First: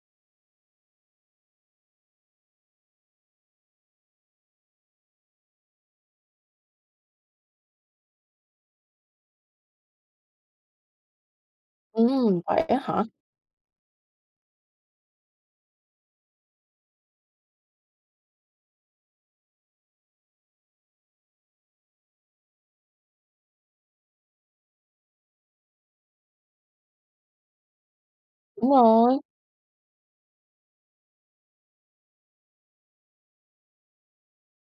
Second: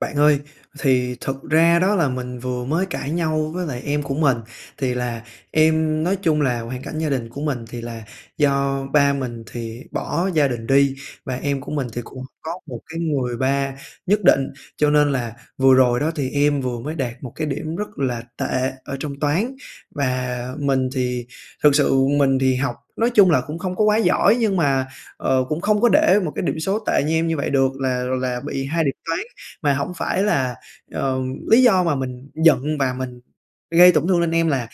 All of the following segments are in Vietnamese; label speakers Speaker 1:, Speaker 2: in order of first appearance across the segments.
Speaker 1: Bạn ơi, thì thực ra đó là mình vừa mới cãi nhau với lại em của mình. Thì là em nói chung là hoàn cảnh gia đình của mình thì là do ba mình thì bỏ gia đình đi và em của mình thì cũng
Speaker 2: Ừm,
Speaker 1: có
Speaker 2: vậy á
Speaker 1: một cái
Speaker 2: hả?
Speaker 1: người ba nhất định, cho nên là vừa rồi đó thì em vừa mới đạt một cái điểm rất là tệ ở trong toán. Và mình thì thực sự mình thì học nói chung là cũng không có quá giỏi nhưng mà, ờ, cũng không có để một cái điểm số tệ như em như vậy được, là là bị
Speaker 2: Đúng
Speaker 1: 2 điểm toán.
Speaker 2: rồi.
Speaker 1: Mà hổng phải là ờ, lý do mà mình giận và mình gây tổn thương lên em là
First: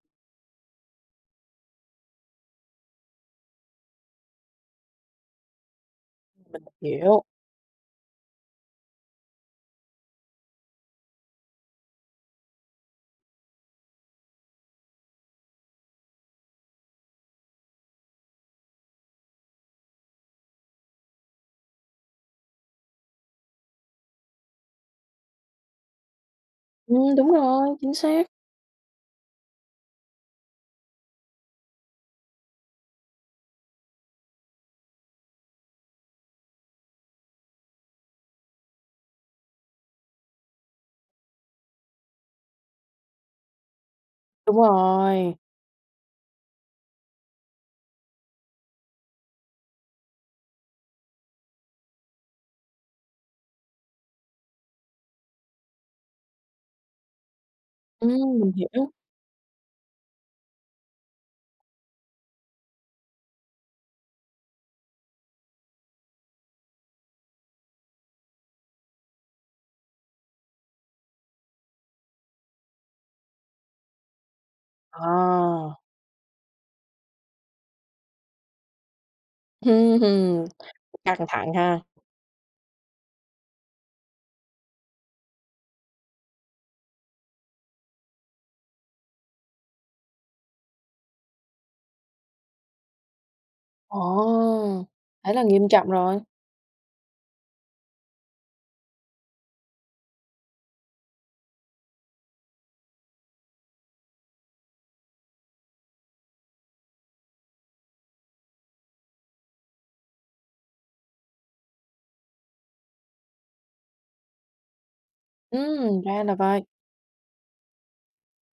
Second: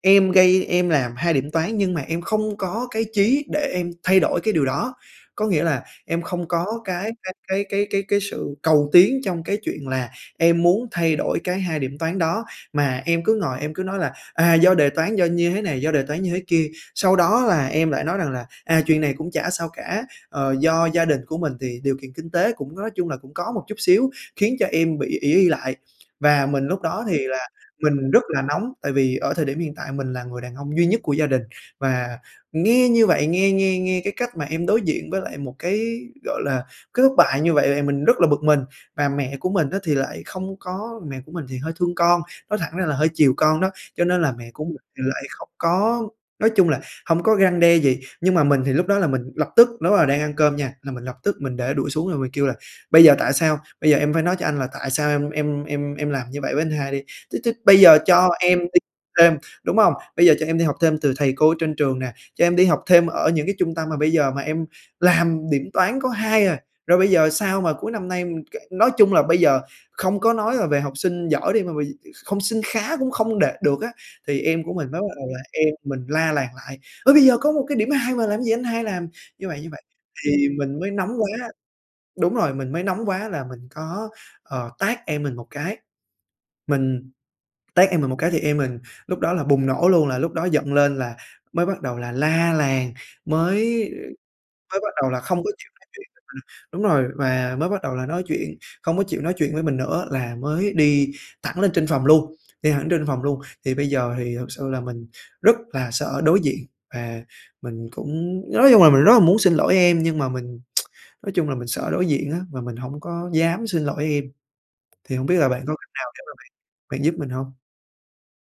Speaker 1: em gây em làm 2 điểm toán nhưng mà em không có cái chí để em thay đổi cái điều đó. Có nghĩa là em không
Speaker 2: Mình
Speaker 1: có cái
Speaker 2: hiểu.
Speaker 1: cái cái cái cái cái sự cầu tiến trong cái chuyện là em muốn thay đổi cái 2 điểm toán đó, mà em cứ ngồi em cứ nói là, à, do đề toán, do như thế này, do đề toán như thế kia, sau đó là em lại nói rằng là "À, chuyện này cũng chả sao cả." Ờ, do gia đình của mình thì điều kiện kinh tế cũng nói chung là cũng có một chút xíu khiến cho em bị ỷ y lại. Và mình lúc đó
Speaker 2: Ừm,
Speaker 1: thì
Speaker 2: đúng
Speaker 1: là
Speaker 2: rồi, chính
Speaker 1: mình rất
Speaker 2: xác.
Speaker 1: là nóng, tại vì ở thời điểm hiện tại mình là người đàn ông duy nhất của gia đình và nghe như vậy nghe nghe nghe cái cách mà em đối diện với lại một cái, gọi là, cái thất bại như vậy thì mình rất là bực mình và mẹ của mình á thì lại không có mẹ của mình thì hơi thương con, nói thẳng ra là hơi chiều con đó, cho nên là mẹ
Speaker 2: Đúng
Speaker 1: của mình thì lại
Speaker 2: rồi.
Speaker 1: không có nói chung là hông có răng đe gì, nhưng mà mình thì lúc đó là mình lập tức lúc đó là đang ăn cơm nha, là mình lập tức mình để đũa xuống rồi mình kêu là "Bây giờ tại sao? Bây giờ em phải nói cho anh là tại sao em em em em làm như vậy với anh hai đi. Chứ chứ bây giờ cho
Speaker 2: Ừm, mình
Speaker 1: em đi
Speaker 2: hiểu.
Speaker 1: thêm, đúng hông? Bây giờ cho em đi học thêm từ thầy cô trên trường nè, cho em đi học thêm ở những cái trung tâm mà bây giờ mà em làm điểm toán có 2 à, rồi bây giờ sao mà cuối năm nay m kệ nói chung là bây giờ không có nói là về học sinh giỏi đi, mà bây gi không sinh khá cũng không đạt được á." Thì em của mình mới bắt đầu là
Speaker 2: Ờ.
Speaker 1: em mình la làng lại: "Ơ, bây giờ có một cái điểm 2 mà làm cái gì anh hai làm như vậy, như vậy."
Speaker 2: Hừm, hừm,
Speaker 1: Thì mình mới nóng
Speaker 2: căng
Speaker 1: quá
Speaker 2: thẳng ha.
Speaker 1: đúng rồi, mình mới nóng quá là mình có, ờ, tát em mình một cái, mình tát em mình một cái thì em mình lúc đó là bùng nổ luôn, là lúc đó giận lên là mới bắt đầu là la làng, mới
Speaker 2: Ồ,
Speaker 1: mới bắt đầu là
Speaker 2: thế
Speaker 1: không
Speaker 2: là
Speaker 1: có
Speaker 2: nghiêm
Speaker 1: chịu nói
Speaker 2: trọng
Speaker 1: chuyện
Speaker 2: rồi!
Speaker 1: với mình đúng rồi và mới bắt đầu là nói chuyện không có chịu nói chuyện với mình nữa, là mới đi thẳng lên trên phòng luôn đi thẳng trên phòng luôn. Thì bây giờ thì thực sự là mình rất là sợ đối diện và mình cũng nói chung là mình rất là muốn xin lỗi em nhưng mà mình nói chung là mình sợ đối diện á và mình hổng có dám xin lỗi em, thì hông biết là bạn có cách
Speaker 2: Ừm,
Speaker 1: nào để
Speaker 2: ra
Speaker 1: mà
Speaker 2: là
Speaker 1: bạn
Speaker 2: vậy.
Speaker 1: bạn giúp mình hông?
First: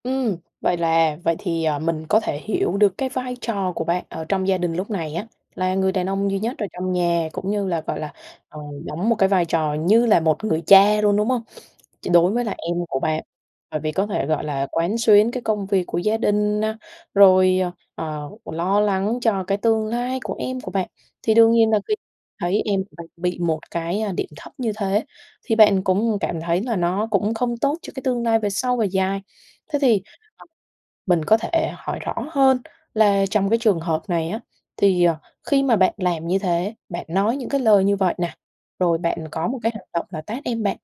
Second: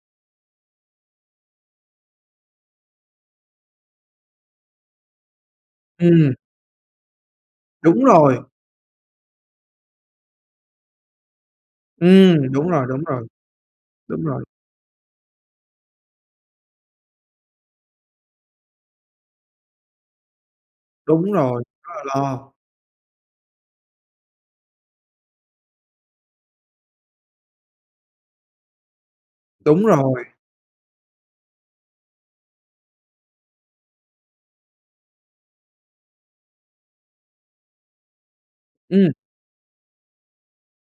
Speaker 2: Ừm. Vậy là vậy thì, ờ, mình có thể hiểu được cái vai trò của bạn ở trong gia đình lúc này á, là người đàn ông
Speaker 1: Ừm.
Speaker 2: duy nhất ở trong nhà cũng như là, gọi
Speaker 1: Đúng
Speaker 2: là,
Speaker 1: rồi.
Speaker 2: ờ, đóng một cái vai trò như là một người cha luôn, đúng không? Ch đối với
Speaker 1: Ừm,
Speaker 2: là
Speaker 1: đúng
Speaker 2: em
Speaker 1: rồi,
Speaker 2: của
Speaker 1: đúng
Speaker 2: bạn,
Speaker 1: rồi.
Speaker 2: bởi vì có
Speaker 1: Đúng
Speaker 2: thể,
Speaker 1: rồi.
Speaker 2: gọi là, quán xuyến cái công việc của gia đình này, rồi, ờ, lo lắng cho cái tương lai của em của bạn,
Speaker 1: Đúng
Speaker 2: thì đương
Speaker 1: rồi,
Speaker 2: nhiên là
Speaker 1: rất
Speaker 2: khi
Speaker 1: là lo.
Speaker 2: thấy em mình bị một cái, a, điểm thấp như thế thì bạn cũng cảm thấy là nó cũng không tốt cho cái tương lai về sâu về dài. Thế
Speaker 1: Đúng
Speaker 2: thì
Speaker 1: rồi.
Speaker 2: [unintelligible] mình có thể hỏi rõ hơn là trong cái trường hợp này á, thì, ờ, khi mà bạn làm như thế, bạn nói những cái lời như vậy nè, rồi
Speaker 1: Ừm.
Speaker 2: bạn có một cái hành động là tát em bạn,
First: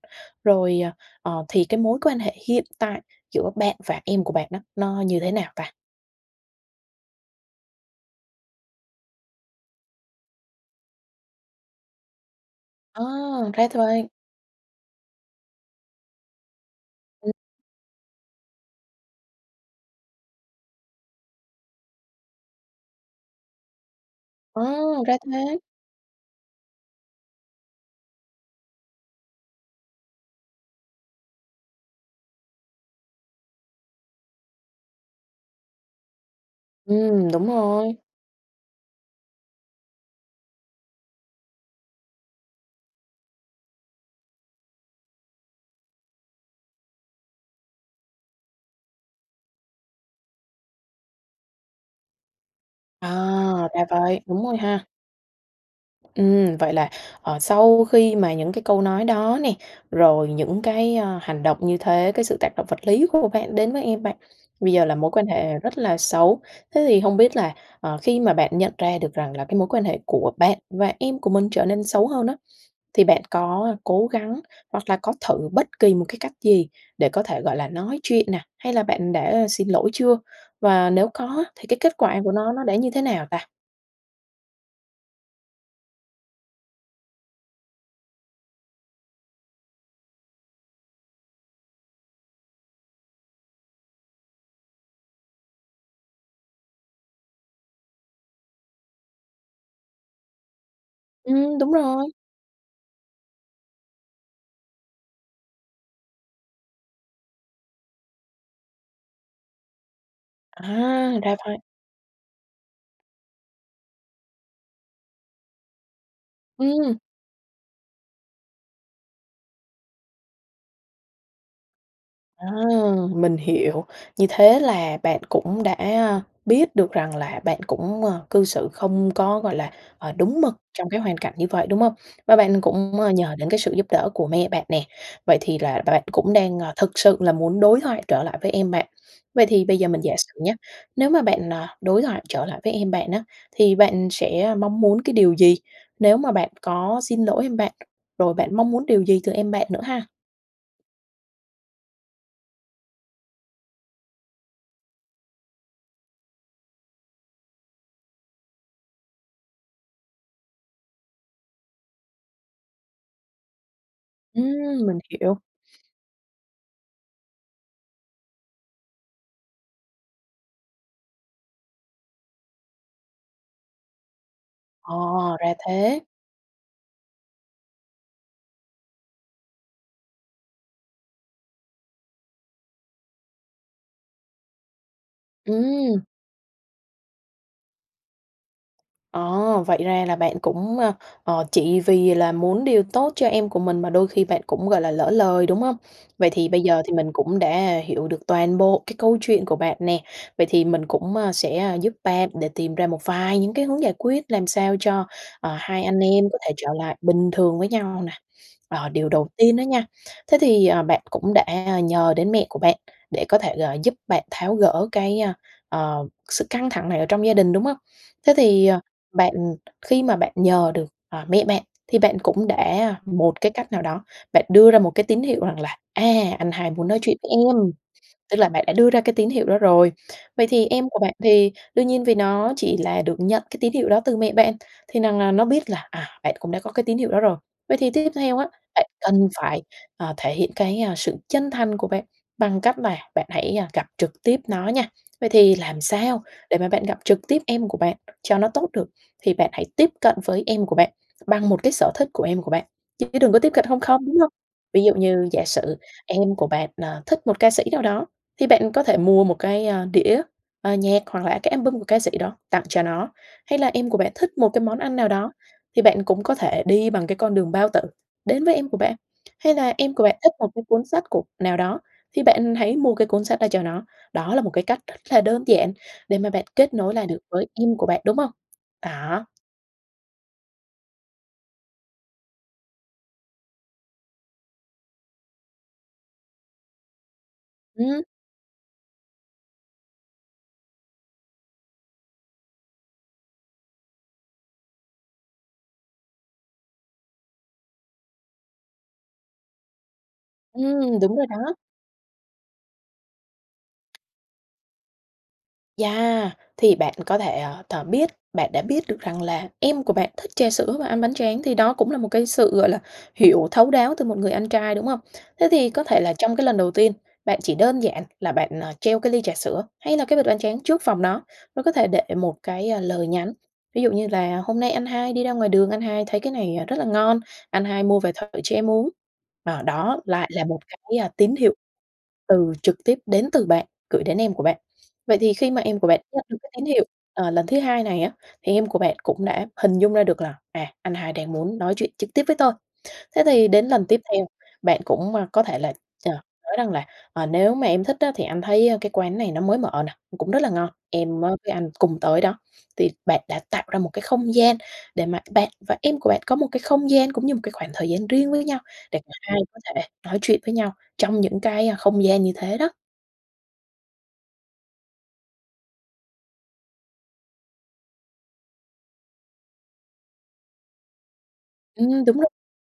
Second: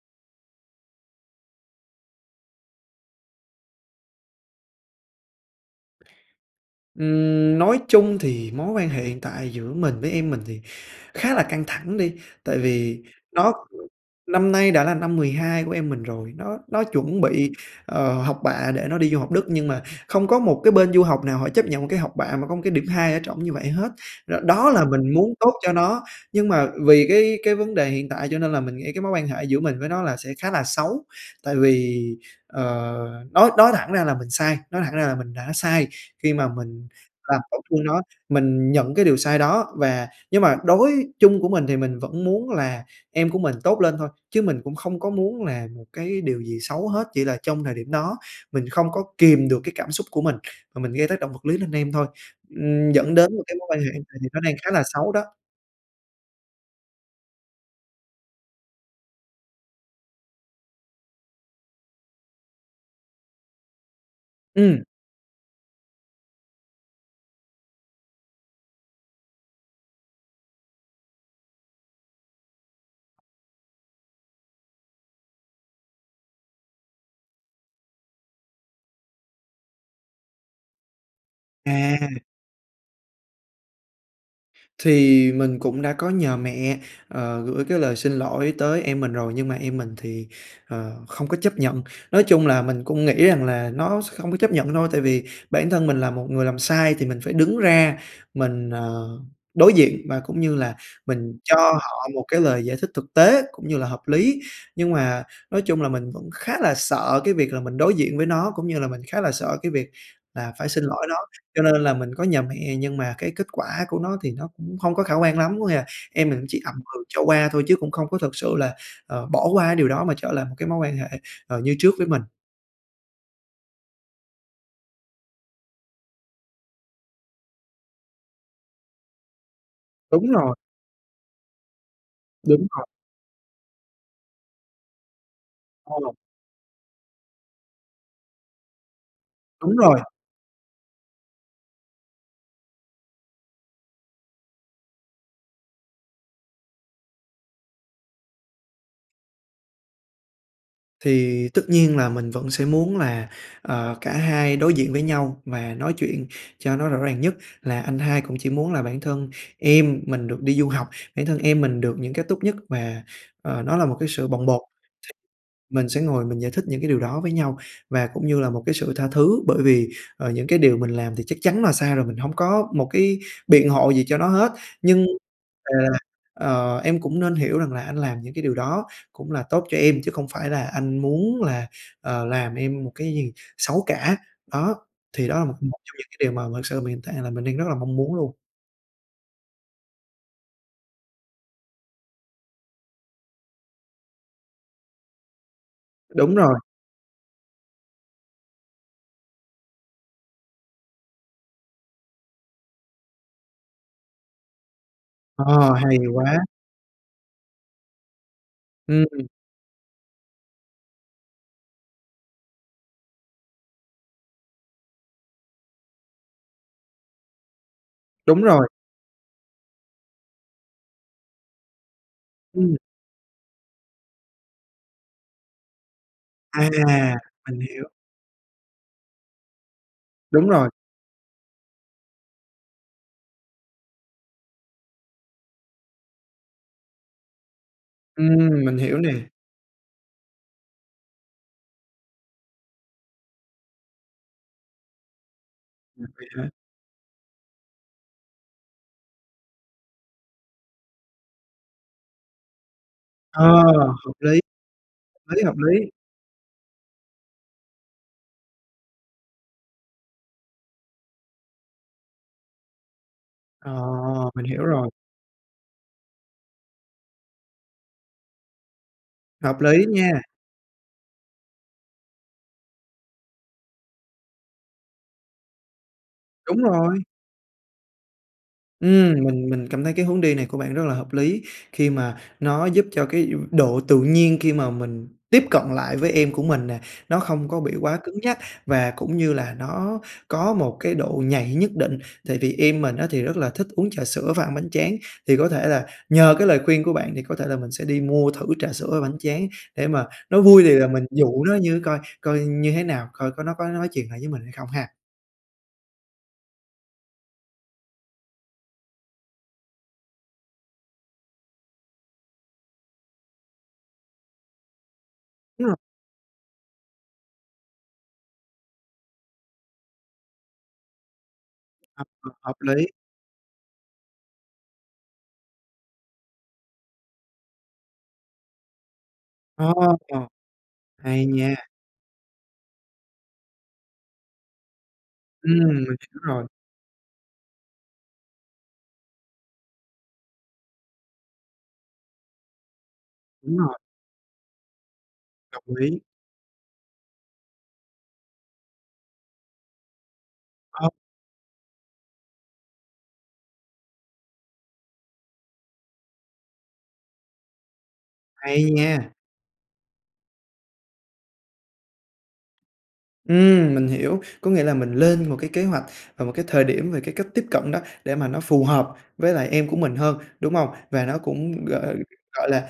Speaker 2: rồi, ờ, ờ, thì cái mối quan hệ hiện tại giữa bạn và em của bạn nó nó như thế nào ta?
Speaker 1: Ừm, nói chung thì mối quan hệ hiện tại giữa mình với em mình thì khá là căng thẳng đi, tại vì
Speaker 2: Ờ,
Speaker 1: nó
Speaker 2: ra t vậy!
Speaker 1: năm nay đã là năm 12 của em mình rồi, nó nó chuẩn
Speaker 2: Ừm.
Speaker 1: bị, ờ, học bạ để nó đi du học Đức nhưng mà không có một cái bên du học nào họ chấp nhận một cái học bạ mà có một cái điểm 2 ở trỏng như vậy hết. Rồi
Speaker 2: Ờ,
Speaker 1: đó là mình
Speaker 2: ra
Speaker 1: muốn tốt
Speaker 2: thế!
Speaker 1: cho nó, nhưng mà vì cái cái vấn đề hiện tại cho nên là mình nghĩ cái mối quan hệ giữa mình với nó là sẽ khá là xấu. Tại vì, ờ, nói nói thẳng ra là mình sai, nói thẳng ra là mình đã sai khi mà mình
Speaker 2: Ừm,
Speaker 1: làm
Speaker 2: đúng
Speaker 1: tổn thương
Speaker 2: rồi.
Speaker 1: nó. Mình nhận cái điều sai đó và nhưng mà đối chung của mình thì mình vẫn muốn là em của mình tốt lên thôi, chứ mình cũng không có muốn là một cái điều gì xấu hết, chỉ là trong thời điểm đó mình không có kiềm được cái cảm xúc của mình, mà mình gây tác động vật lý lên em thôi. Ừm, dẫn đến một cái mối
Speaker 2: À!
Speaker 1: quan
Speaker 2: Ra
Speaker 1: hệ thời
Speaker 2: vậy,
Speaker 1: điểm nó
Speaker 2: đúng
Speaker 1: đang
Speaker 2: rồi
Speaker 1: khá là
Speaker 2: ha.
Speaker 1: xấu đó.
Speaker 2: Ừm, vậy là, ờ, sau khi mà những cái câu nói đó nè, rồi những cái à hành động như thế, cái sự tác động vật lý của bạn đến với em bạn bây
Speaker 1: Ừm.
Speaker 2: giờ là mối quan hệ rất là xấu. Thế thì hông biết là, ờ, khi mà bạn nhận ra được rằng là cái mối quan hệ của bạn và em của mình trở nên xấu hơn á, thì bạn có cố gắng hoặc là có thử bất kỳ một cái cách gì để có thể gọi là nói chuyện nè, hay là bạn đã xin lỗi chưa? Và nếu có á thì cái kết
Speaker 1: À!
Speaker 2: quả của nó, nó đã như thế nào ta?
Speaker 1: Thì mình cũng đã có nhờ mẹ, ờ, gửi cái lời xin lỗi tới em mình rồi nhưng mà em mình thì, ờ, không có chấp nhận. Nói chung là mình cũng nghĩ rằng là nó sẽ không có chấp nhận thôi, tại vì bản thân mình là một người làm sai thì mình phải đứng ra, mình, ờ, đối diện và cũng như là mình cho
Speaker 2: Ừm, đúng
Speaker 1: họ
Speaker 2: rồi.
Speaker 1: một cái lời giải thích thực tế, cũng như là hợp lý. Nhưng mà nói chung là mình vẫn khá là sợ cái việc là mình đối diện với nó, cũng như là mình khá là sợ cái việc là
Speaker 2: À,
Speaker 1: phải xin lỗi nó,
Speaker 2: ra vậy.
Speaker 1: cho nên là mình có nhờ mẹ nhưng mà cái kết quả của nó thì nó cũng không có khả quan lắm. Có nghĩa là em mình cũng chỉ ậm
Speaker 2: Ừm.
Speaker 1: ừ cho qua thôi chứ cũng không có thực sự là, à, bỏ qua cái điều đó mà trở lại một cái mối quan hệ, ờ, như trước với mình.
Speaker 2: Ờ, mình hiểu. Như thế là bạn cũng đã, a, biết được rằng là bạn cũng, ờ, cư xử không có, gọi là, ờ,
Speaker 1: Đúng
Speaker 2: đúng mực
Speaker 1: rồi.
Speaker 2: trong cái hoàn cảnh như vậy, đúng hông? Và bạn
Speaker 1: Đúng rồi.
Speaker 2: cũng, ơ, nhờ đến cái sự giúp đỡ của mẹ bạn nè, vậy thì là
Speaker 1: Ờ.
Speaker 2: bạn cũng đang, à, thực sự là muốn đối thoại trở lại với em bạn. Vậy thì
Speaker 1: Đúng
Speaker 2: bây giờ mình
Speaker 1: rồi.
Speaker 2: giả sử nhá, nếu mà bạn, à, đối thoại trở lại với em bạn á, thì bạn sẽ mong muốn cái điều gì nếu mà bạn có xin lỗi em bạn? Rồi bạn mong muốn điều gì từ em bạn nữa ha?
Speaker 1: Thì tất nhiên là mình vẫn sẽ muốn là, ờ, cả hai đối diện với nhau và nói chuyện cho nó rõ ràng nhất, là anh hai cũng chỉ muốn là bản thân em mình được đi du học, bản thân em mình được những cái tốt nhất và, ờ, nó là một cái sự bồng bột.
Speaker 2: Ừm, mình hiểu.
Speaker 1: Thì mình sẽ ngồi mình giải thích những cái điều đó với nhau và cũng như là một cái sự tha thứ. Bởi vì, ờ, những cái điều mình làm thì chắc chắn là sai rồi, mình hông có một cái biện hộ gì cho nó hết.
Speaker 2: Ờ,
Speaker 1: Nhưng,
Speaker 2: ra
Speaker 1: à,
Speaker 2: thế.
Speaker 1: ờ, em cũng nên hiểu rằng là anh làm những cái điều đó cũng là tốt cho em, chứ không phải là anh muốn là, ờ, làm em một cái gì xấu cả. Đó, thì đó là một một trong
Speaker 2: Ừm.
Speaker 1: những cái điều mà thực sự mình hiện tại là mình đang rất là mong muốn luôn.
Speaker 2: Ờ, vậy ra là bạn cũng, ờ, ờ, chỉ vì là muốn điều tốt cho em của mình mà đôi khi bạn cũng, gọi là, lỡ lời, đúng hông? Vậy
Speaker 1: Đúng
Speaker 2: thì
Speaker 1: rồi.
Speaker 2: bây giờ thì mình cũng đã hiểu được toàn bộ cái câu chuyện của bạn nè. Vậy thì mình cũng, à, sẽ, à, giúp bạn để tìm ra một vài những cái hướng giải quyết, làm sao cho, ờ,
Speaker 1: Ờ,
Speaker 2: hai
Speaker 1: hay
Speaker 2: anh em có
Speaker 1: quá!
Speaker 2: thể trở lại bình thường với nhau nè. Ờ, điều
Speaker 1: Ừm.
Speaker 2: đầu tiên đó nha, thế thì, ờ, bạn cũng đã, à, nhờ đến mẹ của bạn, để có thể, gọi, giúp bạn tháo gỡ cái, a, ờ, sự căng thẳng này ở trong gia đình, đúng hông? Thế
Speaker 1: Đúng
Speaker 2: thì,
Speaker 1: rồi.
Speaker 2: ờ, bạn khi mà bạn nhờ được, ờ, mẹ bạn thì bạn cũng
Speaker 1: Ừm.
Speaker 2: đã một cái cách nào đó, bạn đưa ra một cái tín hiệu rằng là, à, anh hai muốn nói
Speaker 1: À!
Speaker 2: chuyện với em,
Speaker 1: Mình hiểu.
Speaker 2: tức là bạn đã đưa ra cái tín hiệu đó rồi. Vậy
Speaker 1: Đúng
Speaker 2: thì
Speaker 1: rồi.
Speaker 2: em của bạn thì, đương nhiên vì nó chỉ là được nhận cái tín hiệu đó từ mẹ bạn, thì rằng là nó biết là, à, bạn cũng đã có cái tín hiệu đó rồi. Vậy thì tiếp theo á,
Speaker 1: Ừm, mình
Speaker 2: bạn
Speaker 1: hiểu
Speaker 2: cần
Speaker 1: nè.
Speaker 2: phải, ờ, thể hiện cái, a, sự chân thành của bạn bằng cách là bạn hãy, a, gặp trực tiếp nó nha. Vậy thì làm
Speaker 1: Ừm,
Speaker 2: sao
Speaker 1: vậy hả?
Speaker 2: để mà bạn gặp trực tiếp em của bạn cho nó tốt được? Thì bạn hãy tiếp cận với em của bạn bằng một cái sở thích của em của bạn, chứ đừng có
Speaker 1: Ờ,
Speaker 2: tiếp cận không không,
Speaker 1: hợp
Speaker 2: đúng hông?
Speaker 1: lý!
Speaker 2: Ví dụ như
Speaker 1: Hợp
Speaker 2: giả
Speaker 1: lý, hợp
Speaker 2: sử
Speaker 1: lý.
Speaker 2: em của bạn, ờ, thích một ca sĩ nào đó, thì bạn có thể mua một cái, a, đĩa, ờ, nhạc, hoặc là cái album của ca sĩ đó tặng cho nó. Hay là
Speaker 1: Ờ,
Speaker 2: em của bạn thích
Speaker 1: mình
Speaker 2: một cái
Speaker 1: hiểu
Speaker 2: món
Speaker 1: rồi.
Speaker 2: ăn nào đó thì bạn cũng có thể đi bằng cái con đường bao tử đến với em của bạn, Hay
Speaker 1: Hợp
Speaker 2: là
Speaker 1: lý
Speaker 2: em của bạn
Speaker 1: nha.
Speaker 2: thích một cái cuốn sách của nào đó thì bạn hãy mua cái cuốn sách đó cho nó. Đó là một cái cách rất là đơn giản để mà bạn
Speaker 1: Đúng
Speaker 2: kết nối
Speaker 1: rồi.
Speaker 2: lại được với em của bạn, đúng hông?
Speaker 1: Ừm,
Speaker 2: Đó.
Speaker 1: mình mình cảm thấy cái hướng đi này của bạn rất là hợp lý, khi mà nó giúp cho cái, ư, độ tự nhiên khi mà mình tiếp cận lại với em của mình nè, nó không có bị quá
Speaker 2: Ừm.
Speaker 1: cứng nhắc và cũng như là nó có một cái độ nhạy nhất định. Tại vì em mình á thì rất là thích uống trà sữa và ăn bánh tráng, thì có thể là nhờ cái lời khuyên của bạn thì có thể là mình sẽ đi mua thử trà sữa và bánh tráng, để mà nó vui thì là
Speaker 2: Ừm,
Speaker 1: mình
Speaker 2: đúng rồi
Speaker 1: dụ
Speaker 2: đó!
Speaker 1: nó như coi coi như thế nào, coi có nó có nói chuyện lại với mình hay không ha.
Speaker 2: Yeah, thì bạn có thể, ờ, th biết bạn đã biết được rằng là em của bạn thích trà sữa và ăn bánh tráng thì đó cũng là một cái sự, gọi là, hiểu thấu đáo từ một người anh trai, đúng không? Thế thì
Speaker 1: Ừm.
Speaker 2: có thể là trong cái lần đầu tiên, bạn chỉ đơn giản là bạn, ờ, treo cái ly trà sữa hay là cái bịch bánh tráng trước phòng nó, và có thể để
Speaker 1: À, ờ,
Speaker 2: một
Speaker 1: hợp
Speaker 2: cái, ơ,
Speaker 1: lý.
Speaker 2: lời nhắn, ví dụ như là hôm nay anh hai đi ra ngoài đường, anh hai thấy cái này, à, rất là ngon, anh hai mua về thử cho em uống. Rồi,
Speaker 1: A,
Speaker 2: đó
Speaker 1: chà.
Speaker 2: lại là một cái, a,
Speaker 1: Hay
Speaker 2: tín hiệu
Speaker 1: nha.
Speaker 2: từ trực tiếp đến từ bạn gửi đến em của bạn. Vậy thì khi
Speaker 1: Ừm,
Speaker 2: mà em của
Speaker 1: mình
Speaker 2: bạn
Speaker 1: hiểu
Speaker 2: nhận được
Speaker 1: rồi.
Speaker 2: cái tín hiệu, ờ, lần thứ 2 này á thì em của bạn cũng đã hình dung ra được là, à, anh hai đang muốn nói chuyện trực tiếp với tôi. Thế thì
Speaker 1: Đúng
Speaker 2: đến
Speaker 1: rồi.
Speaker 2: lần tiếp theo, bạn cũng, ơ, có thể
Speaker 1: Đồng
Speaker 2: là,
Speaker 1: ý.
Speaker 2: chờ nói rằng là, ờ, nếu mà em thích á thì anh thấy cái quán này nó mới mở nè, cũng rất là ngon,
Speaker 1: Ờ.
Speaker 2: em, á, với anh cùng tới đó, thì bạn đã tạo ra một cái không gian để mà bạn và em của bạn có một cái không gian cũng như một cái khoảng thời gian riêng với nhau
Speaker 1: Hay
Speaker 2: để cả
Speaker 1: nha!
Speaker 2: hai có thể nói chuyện với nhau trong những cái, a, không gian như thế đó.
Speaker 1: Ừm, mình hiểu. Có nghĩa là mình lên một cái kế hoạch và một cái thời điểm về cái cách tiếp cận đó, để mà nó phù hợp với lại em của mình hơn, đúng hông? Và nó cũng, g
Speaker 2: Ừm, đúng rồi.
Speaker 1: gọi là,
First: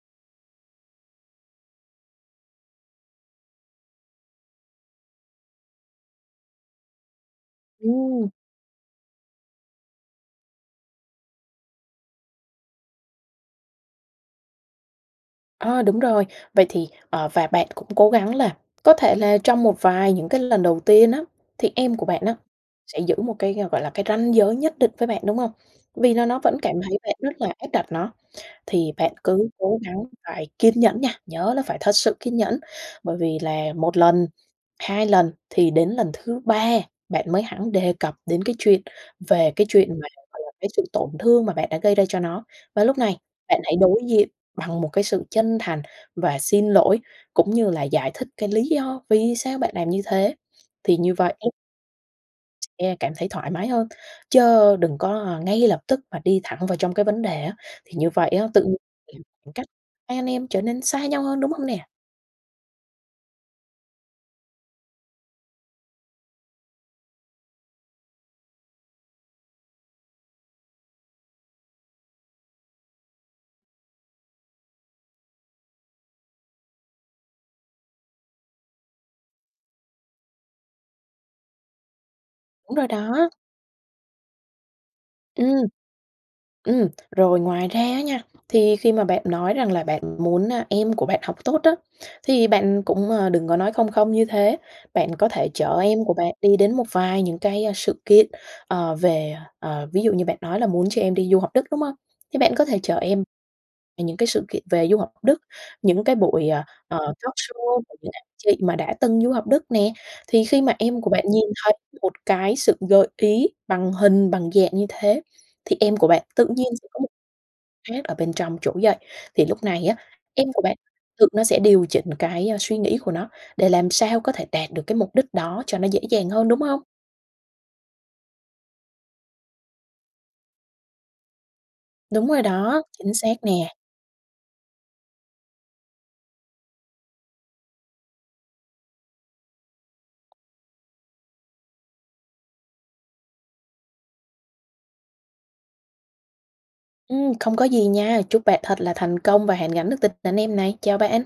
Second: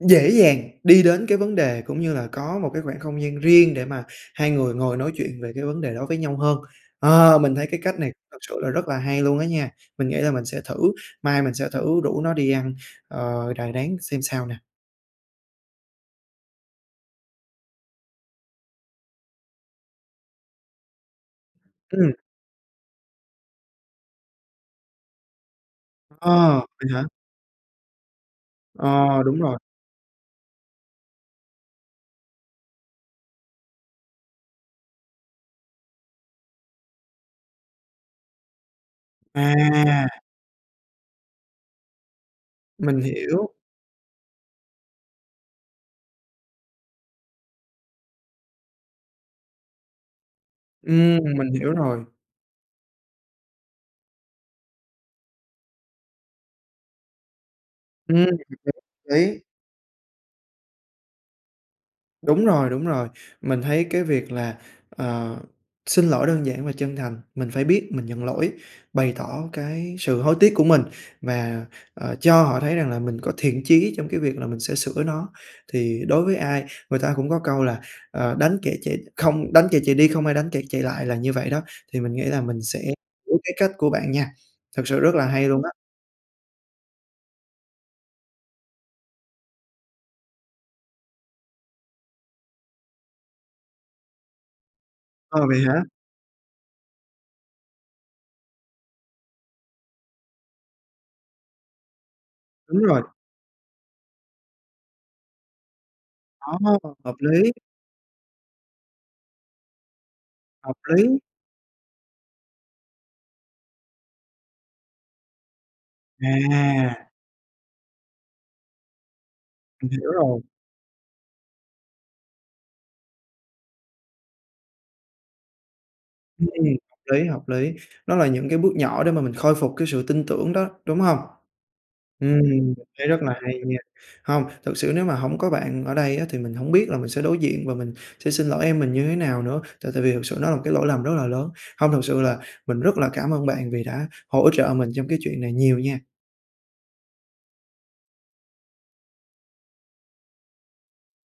Speaker 1: dễ dàng đi đến cái vấn đề cũng như là có một cái khoảng không gian riêng để mà hai người ngồi nói chuyện về cái vấn đề đó với nhau hơn. Ờ, mình thấy cái cách này
Speaker 2: Ừm.
Speaker 1: thật sự là rất là hay luôn á nha, mình nghĩ là mình sẽ thử, mai mình sẽ thử rủ nó đi ăn, ờ, đà rán xem sao nè.
Speaker 2: Ơ, đúng rồi. Vậy thì ờ, và bạn cũng cố gắng là có thể là trong một vài những cái lần đầu tiên á, thì em của
Speaker 1: Ừm.
Speaker 2: bạn á sẽ giữ một cái, gọi là, cái ranh giới nhất định với bạn, đúng hông? Vì nó nó
Speaker 1: À,
Speaker 2: vẫn cảm
Speaker 1: vậy
Speaker 2: thấy
Speaker 1: hả?
Speaker 2: bạn rất là áp đặt nó, thì bạn
Speaker 1: Ờ, đúng
Speaker 2: cứ
Speaker 1: rồi.
Speaker 2: cố gắng phải kiên nhẫn nha, nhớ là phải thật sự kiên nhẫn. Bởi vì là 1 lần, 2 lần thì đến lần thứ 3 bạn mới hẳn đề cập đến cái chuyện về cái chuyện mà,
Speaker 1: À!
Speaker 2: gọi là, cái sự tổn thương mà bạn đã gây ra cho nó. Và lúc
Speaker 1: Mình
Speaker 2: này
Speaker 1: hiểu.
Speaker 2: bạn hãy đối diện bằng một cái sự chân thành và xin lỗi cũng như là giải thích cái lý do vì sao bạn làm như thế, thì như
Speaker 1: Ừm,
Speaker 2: vậy á
Speaker 1: mình hiểu rồi.
Speaker 2: e cảm thấy thoải mái hơn. Chớ đừng có ngay lập tức mà đi thẳng vào trong cái vấn đề á, thì như
Speaker 1: Ừm,
Speaker 2: vậy
Speaker 1: [unintelligible]
Speaker 2: á tự nhiên [unintelligible]
Speaker 1: lý.
Speaker 2: khoảng cách, hai anh em trở nên xa nhau hơn, đúng hông nè?
Speaker 1: Đúng rồi, đúng rồi. Mình thấy cái việc là, ờ, xin lỗi đơn giản và chân thành, mình phải biết mình nhận lỗi, bày tỏ cái sự hối tiếc của mình và, ờ, cho họ thấy rằng là mình có thiện chí trong cái việc là mình sẽ sửa nó. Thì đối với ai người ta cũng có câu là "Ờ, đánh kẻ chạy không đánh kẻ chạy đi, không ai đánh kẻ chạy lại" là như vậy đó, thì mình nghĩ là mình
Speaker 2: Đúng
Speaker 1: sẽ
Speaker 2: rồi đó.
Speaker 1: biết cái cách của bạn nha, thật sự rất là hay
Speaker 2: Ừm.
Speaker 1: luôn á!
Speaker 2: Ừm. Rồi ngoài ra á nha, thì khi mà bạn nói rằng là bạn muốn, à, em của bạn học tốt á thì bạn cũng, ờ, đừng có nói không không như thế, bạn có
Speaker 1: Ờ,
Speaker 2: thể
Speaker 1: vậy hả?
Speaker 2: chở em của bạn đi đến một vài những cái sự kiện, ờ, về ờ, ví dụ như bạn nói là muốn cho em đi du học Đức, đúng hông? Thế bạn có thể
Speaker 1: Đúng
Speaker 2: chở
Speaker 1: rồi.
Speaker 2: em về những cái sự kiện về du học Đức, những cái buổi,
Speaker 1: Đó,
Speaker 2: à, ờ,
Speaker 1: hợp lý.
Speaker 2: talkshow của những anh chị mà đã từng du học Đức nè, thì khi mà
Speaker 1: Hợp
Speaker 2: em của
Speaker 1: lý.
Speaker 2: bạn nhìn thấy một cái sự gợi ý bằng hình bằng dạng như thế thì em của bạn tự nhiên sẽ có
Speaker 1: À!
Speaker 2: một khác ở bên trong chỗ dạy, thì lúc này
Speaker 1: Mình
Speaker 2: á
Speaker 1: hiểu rồi.
Speaker 2: em của bạn tự nó sẽ điều chỉnh cái, a, suy nghĩ của nó để làm sao có thể đạt được cái mục đích đó cho nó dễ dàng
Speaker 1: Ừm,
Speaker 2: hơn, đúng hông?
Speaker 1: hợp lý, hợp lý. Nó là những cái bước nhỏ để mà mình khôi phục cái sự tin tưởng đó, đúng hông?
Speaker 2: Đúng
Speaker 1: Ừm,
Speaker 2: rồi
Speaker 1: mình
Speaker 2: đó,
Speaker 1: thấy
Speaker 2: chính
Speaker 1: rất là
Speaker 2: xác
Speaker 1: hay
Speaker 2: nè!
Speaker 1: nha! Hông, thực sự nếu mà hổng có bạn ở đây á thì mình hổng biết là mình sẽ đối diện và mình sẽ xin lỗi em mình như thế nào nữa, tại tại vì thực sự nó là một cái lỗi lầm rất là lớn. Hông, thực sự là mình rất là cảm ơn bạn vì đã hỗ trợ mình trong cái chuyện này nhiều nha!
Speaker 2: Ừm, không có gì nha, chúc bạn thật là thành công và hàn gắn được tình anh em này. Chào bạn.